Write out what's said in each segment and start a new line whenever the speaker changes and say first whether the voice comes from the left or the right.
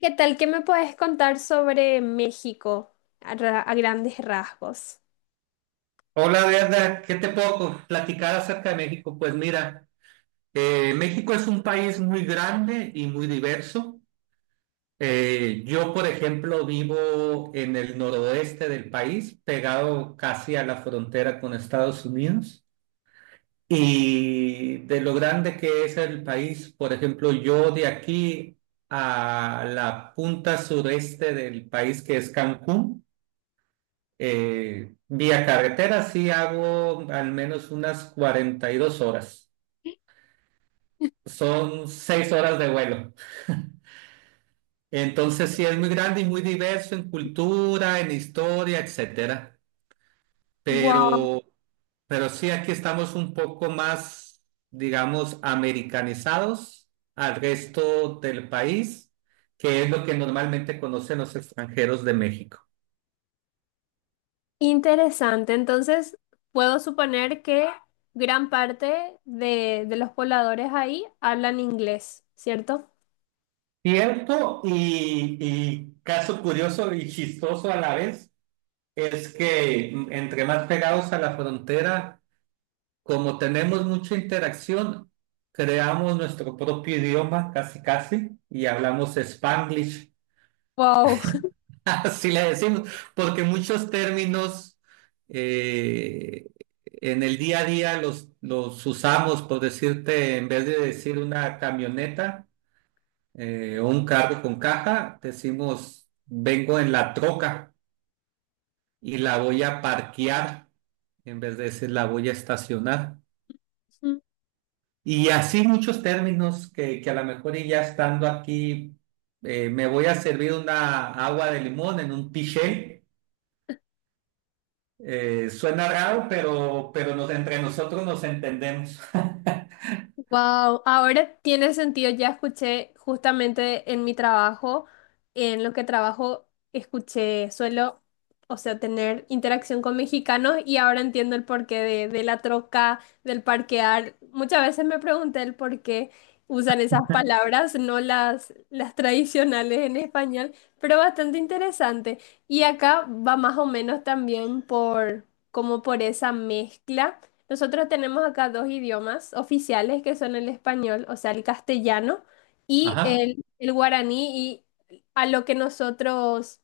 left: ¿Qué tal? ¿Qué me puedes contar sobre México a grandes rasgos?
right: Hola, Verda, ¿qué te puedo platicar acerca de México? Pues mira, México es un país muy grande y muy diverso. Yo, por ejemplo, vivo en el noroeste del país, pegado casi a la frontera con Estados Unidos. Y de lo grande que es el país, por ejemplo, yo de aquí a la punta sureste del país, que es Cancún. Vía carretera sí hago al menos unas 42 horas. Son 6 horas de vuelo. Entonces sí es muy grande y muy diverso en cultura, en historia, etcétera.
left: Wow.
right: Pero, pero sí aquí estamos un poco más, digamos, americanizados al resto del país, que es lo que normalmente conocen los extranjeros de México.
left: Interesante. Entonces, puedo suponer que gran parte de los pobladores ahí hablan inglés, ¿cierto?
right: Cierto y caso curioso y chistoso a la vez. Es que entre más pegados a la frontera, como tenemos mucha interacción, creamos nuestro propio idioma casi casi y hablamos Spanglish,
left: Wow.
right: así le decimos, porque muchos términos eh, en el día a día los usamos, por decirte, en vez de decir una camioneta o un carro con caja, decimos, vengo en la troca y la voy a parquear, en vez de decir la voy a estacionar. Y así muchos términos que a lo mejor y ya estando aquí, me voy a servir una agua de limón en un piché. Suena raro, pero entre nosotros nos entendemos.
left: Wow, ahora tiene sentido. Ya escuché justamente en mi trabajo, en lo que trabajo, escuché, suelo, o sea, tener interacción con mexicanos y ahora entiendo el porqué de la troca, del parquear. Muchas veces me pregunté el por qué usan esas palabras, no las tradicionales en español, pero bastante interesante. Y acá va más o menos también por, como por esa mezcla. Nosotros tenemos acá dos idiomas oficiales que son el español, o sea, el castellano y
right: Ajá,
left: el guaraní. Y a lo que nosotros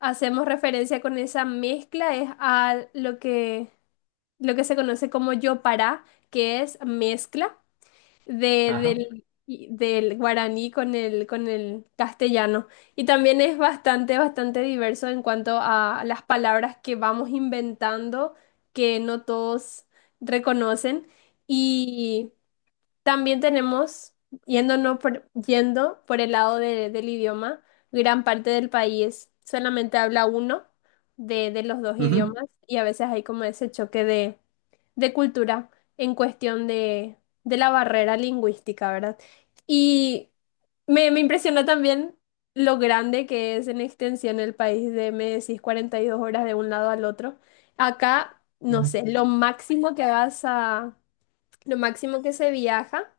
left: hacemos referencia con esa mezcla es a lo que se conoce como yopará, que es mezcla de-
right: ajá.
left: del, del guaraní con el castellano. Y también es bastante diverso en cuanto a las palabras que vamos inventando, que no todos reconocen. Y también tenemos, yendo por el lado de- del idioma, gran parte del país solamente habla uno de los dos
right: Ujú.
left: idiomas y a veces hay como ese choque de cultura en cuestión de la barrera lingüística, ¿verdad? Y me impresionó también lo grande que es en extensión el país de, me decís, 42 horas de un lado al otro. Acá, no sé, lo máximo que se viaja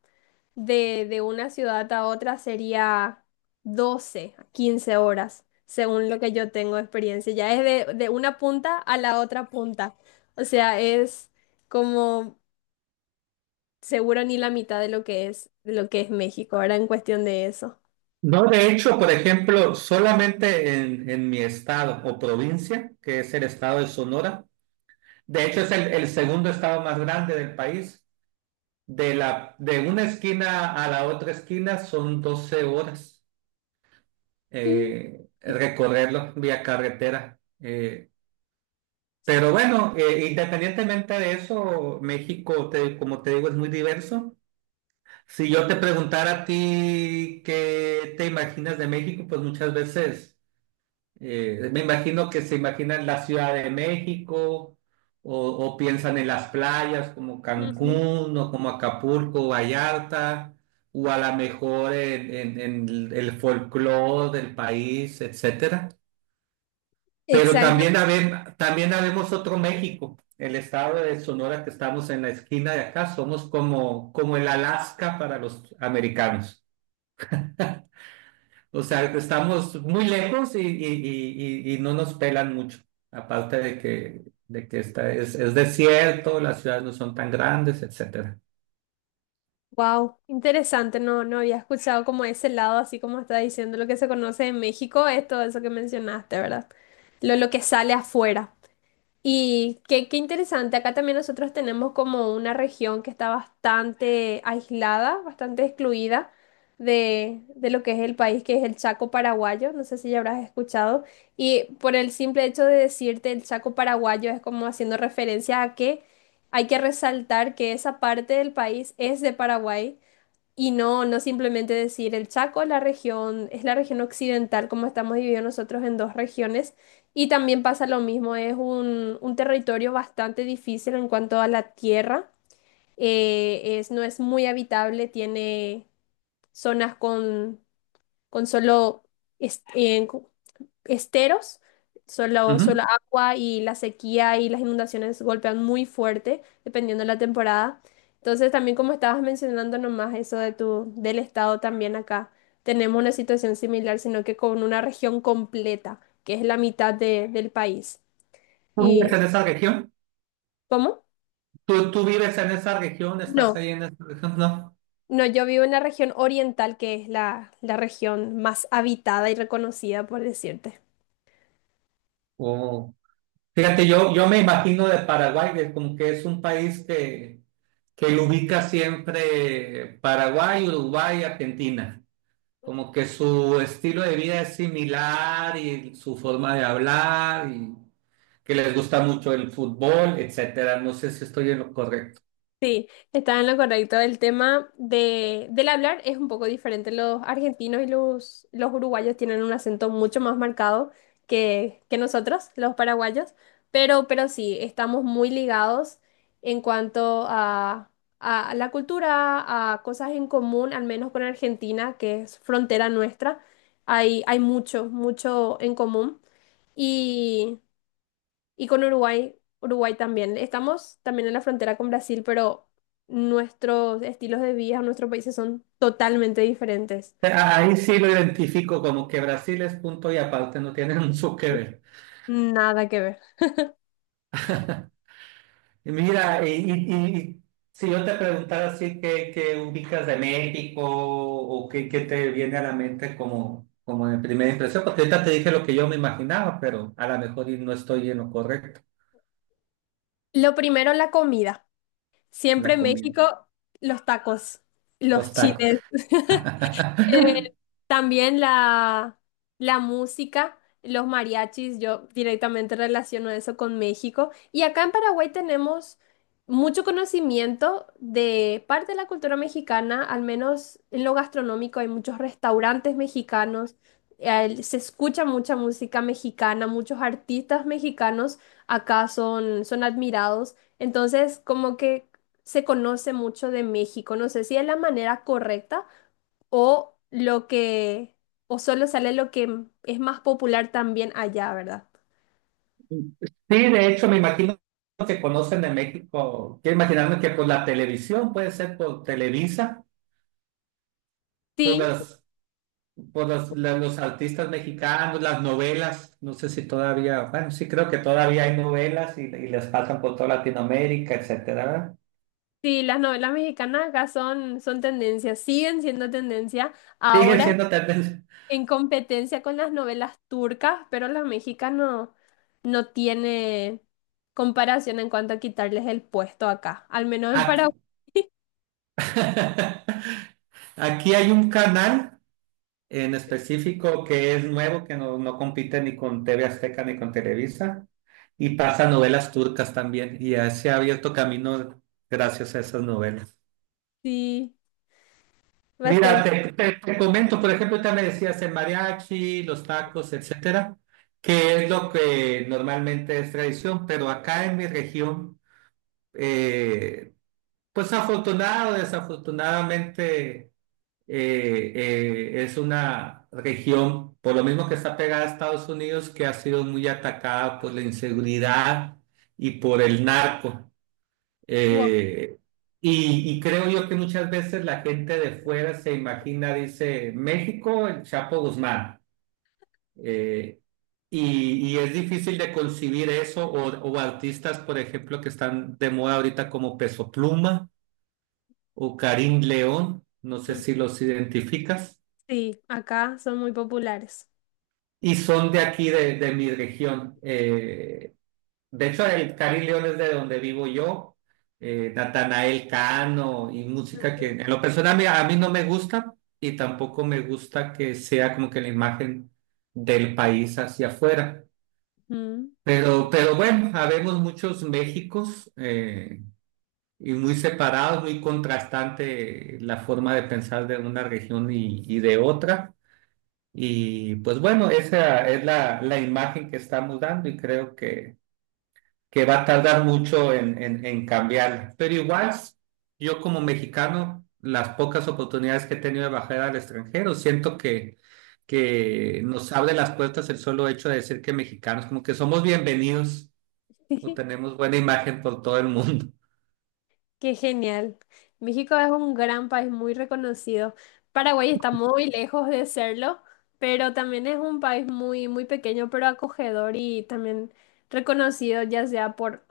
left: de una ciudad a otra sería 12 a 15 horas, según lo que yo tengo de experiencia. Ya es de una punta a la otra punta. O sea, es como seguro ni la mitad de lo que es, de lo que es México, ahora en cuestión de eso.
right: No, de hecho, por ejemplo, solamente en mi estado o provincia, que es el estado de Sonora, de hecho es el segundo estado más grande del país. De una esquina a la otra esquina son 12 horas
left: Sí.
right: recorrerlo vía carretera. Pero bueno, independientemente de eso, México, como te digo, es muy diverso. Si yo te preguntara a ti qué te imaginas de México, pues muchas veces me imagino que se imaginan la Ciudad de México o piensan en las playas como
left: Ujú.
right: Cancún o como Acapulco, Vallarta, o a lo mejor en el folclore del país, etcétera. Pero también
left: Exactamente.
right: también habemos otro México, el estado de Sonora que estamos en la esquina de acá, somos como el Alaska para los americanos. O sea, estamos muy lejos y no nos pelan mucho. Aparte de que esta es desierto, las ciudades no son tan grandes, etcétera.
left: Wow, interesante. No, no había escuchado como ese lado, así como está diciendo lo que se conoce en México, es todo eso que mencionaste, ¿verdad? Lo que sale afuera. Y qué, qué interesante, acá también nosotros tenemos como una región que está bastante aislada, bastante excluida de lo que es el país, que es el Chaco paraguayo, no sé si ya habrás escuchado, y por el simple hecho de decirte el Chaco paraguayo es como haciendo referencia a que hay que resaltar que esa parte del país es de Paraguay y no, no simplemente decir el Chaco, la región, es la región occidental, como estamos divididos nosotros en dos regiones. Y también pasa lo mismo, es un territorio bastante difícil en cuanto a la tierra. Es, no es muy habitable, tiene zonas con solo, es- en- esteros, solo,
right: Ujú.
left: solo agua y la sequía y las inundaciones golpean muy fuerte, dependiendo de la temporada. Entonces, también como estabas mencionando nomás eso de tu, del estado también acá, tenemos una situación similar, sino que con una región completa, que es la mitad de- del país.
right: ¿Tú vives
left: ¿Y
right: en esa región?
left: cómo?
right: ¿Tú vives en esa región? ¿Estás
left: No,
right: ahí en esa región? No.
left: no, yo vivo en la región oriental, que es la, la región más habitada y reconocida, por decirte.
right: O- Fíjate, yo me imagino de Paraguay, que como que es un país que lo ubica siempre Paraguay, Uruguay, Argentina. Como que su estilo de vida es similar y su forma de hablar y que les gusta mucho el fútbol, etcétera. No sé si estoy en lo correcto.
left: Está en lo correcto. El tema de, del hablar es un poco diferente. Los argentinos y los uruguayos tienen un acento mucho más marcado que nosotros, los paraguayos, pero sí, estamos muy ligados en cuanto a la cultura, a cosas en común, al menos con Argentina, que es frontera nuestra. Hay mucho, mucho en común. Y con Uruguay, Uruguay también. Estamos también en la frontera con Brasil, pero nuestros estilos de vida, nuestros países son totalmente diferentes.
right: Ahí sí lo identifico como que Brasil es punto y aparte, no tiene mucho que
left: Sí.
right: ver.
left: Nada que ver.
right: Y mira, y si yo te preguntara así qué, qué, ubicas de México o qué te viene a la mente como de primera impresión, porque ahorita te dije lo que yo me imaginaba, pero a lo mejor y no estoy en lo correcto,
left: Lo primero, la comida. Siempre
right: la
left: en
right: comida,
left: México, los tacos, los
right: los tacos.
left: chiles. Eh, También la música, los mariachis, yo directamente relaciono eso con México. Y acá en Paraguay tenemos mucho conocimiento de parte de la cultura mexicana, al menos en lo gastronómico hay muchos restaurantes mexicanos, se escucha mucha música mexicana, muchos artistas mexicanos acá son, son admirados. Entonces, como que se conoce mucho de México. No sé si es la manera correcta o lo que, o solo sale lo que es más popular también allá, ¿verdad?
right: Sí, de hecho, me imagino que conocen de México. Quiero imaginarme que por la televisión, puede ser por Televisa, por
left: Sí,
right: las, los artistas mexicanos, las novelas. No sé si todavía, bueno, sí creo que todavía hay novelas y las pasan por toda Latinoamérica, etcétera, ¿verdad?
left: sí, las novelas mexicanas acá son, son tendencia, siguen siendo tendencia,
right: Siguen
left: ahora
right: siendo tendencia.
left: en competencia con las novelas turcas, pero las mexicanas no no tiene comparación en cuanto a quitarles el puesto acá, al menos en
right: Aquí,
left: Paraguay,
right: aquí hay un canal en específico que es nuevo, que no compite ni con TV Azteca ni con Televisa, y pasa novelas turcas también, y ya se ha abierto camino gracias a esas novelas.
left: sí,
right: Mira,
left: bastante.
right: te comento, por ejemplo, ya me decías el mariachi, los tacos, etcétera, que es lo que normalmente es tradición, pero acá en mi región, eh, pues afortunado o desafortunadamente es una región, por lo mismo que está pegada a Estados Unidos, que ha sido muy atacada por la inseguridad y por el narco.
left: Wow.
right: Eh, y creo yo que muchas veces la gente de fuera se imagina, dice, México, el Chapo Guzmán. Eh, y es difícil de concebir eso, o artistas, por ejemplo, que están de moda ahorita como Peso Pluma o Karim León, no sé
left: Mm,
right: si los identificas.
left: sí, acá son muy populares.
right: Y son de aquí, de mi región. De hecho, el Cari León es de donde vivo yo. Natanael Cano y música que en lo personal mira, a mí no me gusta y tampoco me gusta que sea como que la imagen del país hacia afuera.
left: Ujú.
right: Pero bueno, habemos muchos Méxicos y muy separados, muy contrastante la forma de pensar de una región y de otra. Y pues bueno, esa es la imagen que estamos dando y creo que va a tardar mucho en cambiarla. Pero igual, yo como mexicano, las pocas oportunidades que he tenido de bajar al extranjero, siento que nos abre las puertas el solo hecho de decir que mexicanos, como que somos bienvenidos o tenemos buena imagen por todo el mundo.
left: Qué genial. México es un gran país muy reconocido. Paraguay está muy lejos de serlo, pero también es un país muy, muy pequeño, pero acogedor y también reconocido, ya sea por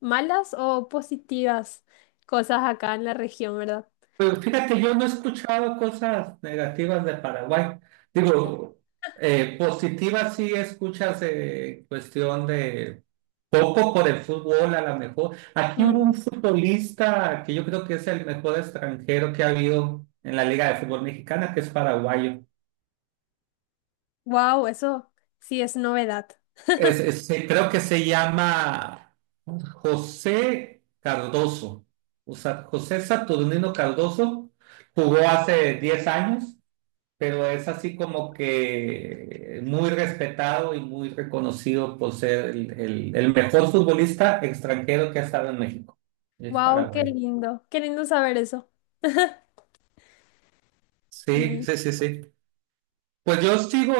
left: malas o positivas cosas acá en la región, ¿verdad?
right: Pero fíjate, yo no he escuchado cosas negativas de Paraguay. Digo, positivas sí escuchas cuestión de poco por el fútbol, a lo mejor. Aquí hubo un futbolista que yo creo que es el mejor extranjero que ha habido en la Liga de Fútbol Mexicana, que es paraguayo.
left: Wow, eso sí es novedad.
right: Es, creo que se llama José Cardoso. O sea, José Saturnino Cardoso jugó hace 10 años, pero es así como que muy respetado y muy reconocido por ser el, el mejor futbolista extranjero que ha estado en México. Es
left: Wow, qué
right: paraguayo.
left: lindo. Qué lindo saber eso.
right: Sí,
left: Sí.
right: sí, sí, sí. Pues yo sigo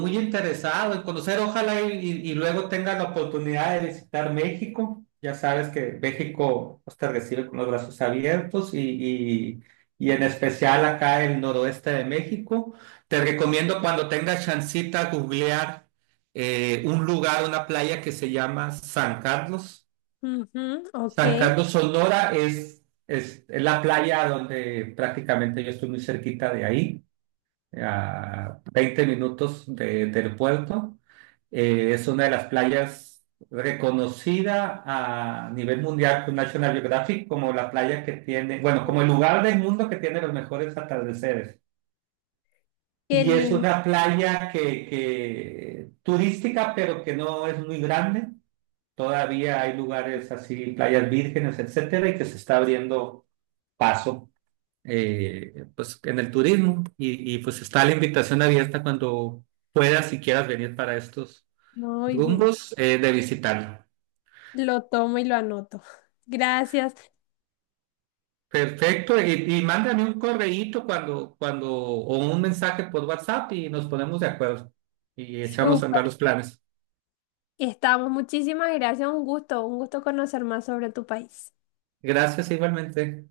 right: muy interesado en conocer, ojalá y luego tenga la oportunidad de visitar México. Ya sabes que México pues, te recibe con los brazos abiertos y- y en especial acá el noroeste de México. Te recomiendo cuando tengas chancita googlear un lugar, una playa que se llama San Carlos.
left: Ujú, ok,
right: San
left: qué
right: Carlos, Sonora es la playa donde prácticamente yo estoy muy cerquita de ahí a 20 minutos del puerto. Es una de las playas reconocida a nivel mundial por National Geographic como la playa que tiene, bueno, como el lugar del mundo que tiene los mejores atardeceres. Y es
left: lindo.
right: una playa que turística, pero que no es muy grande. Todavía hay lugares así, playas vírgenes, etcétera, y que se está abriendo paso pues en el turismo pues está la invitación abierta cuando puedas y quieras venir para estos
left: Muy bien.
right: rumbos de visitarlo.
left: Lo tomo y lo anoto. Gracias.
right: Perfecto, y mándame un correíto o un mensaje por WhatsApp y nos ponemos de acuerdo y echamos a
left: Súper.
right: andar los planes.
left: Estamos, muchísimas gracias, un gusto conocer más sobre tu país.
right: Gracias igualmente.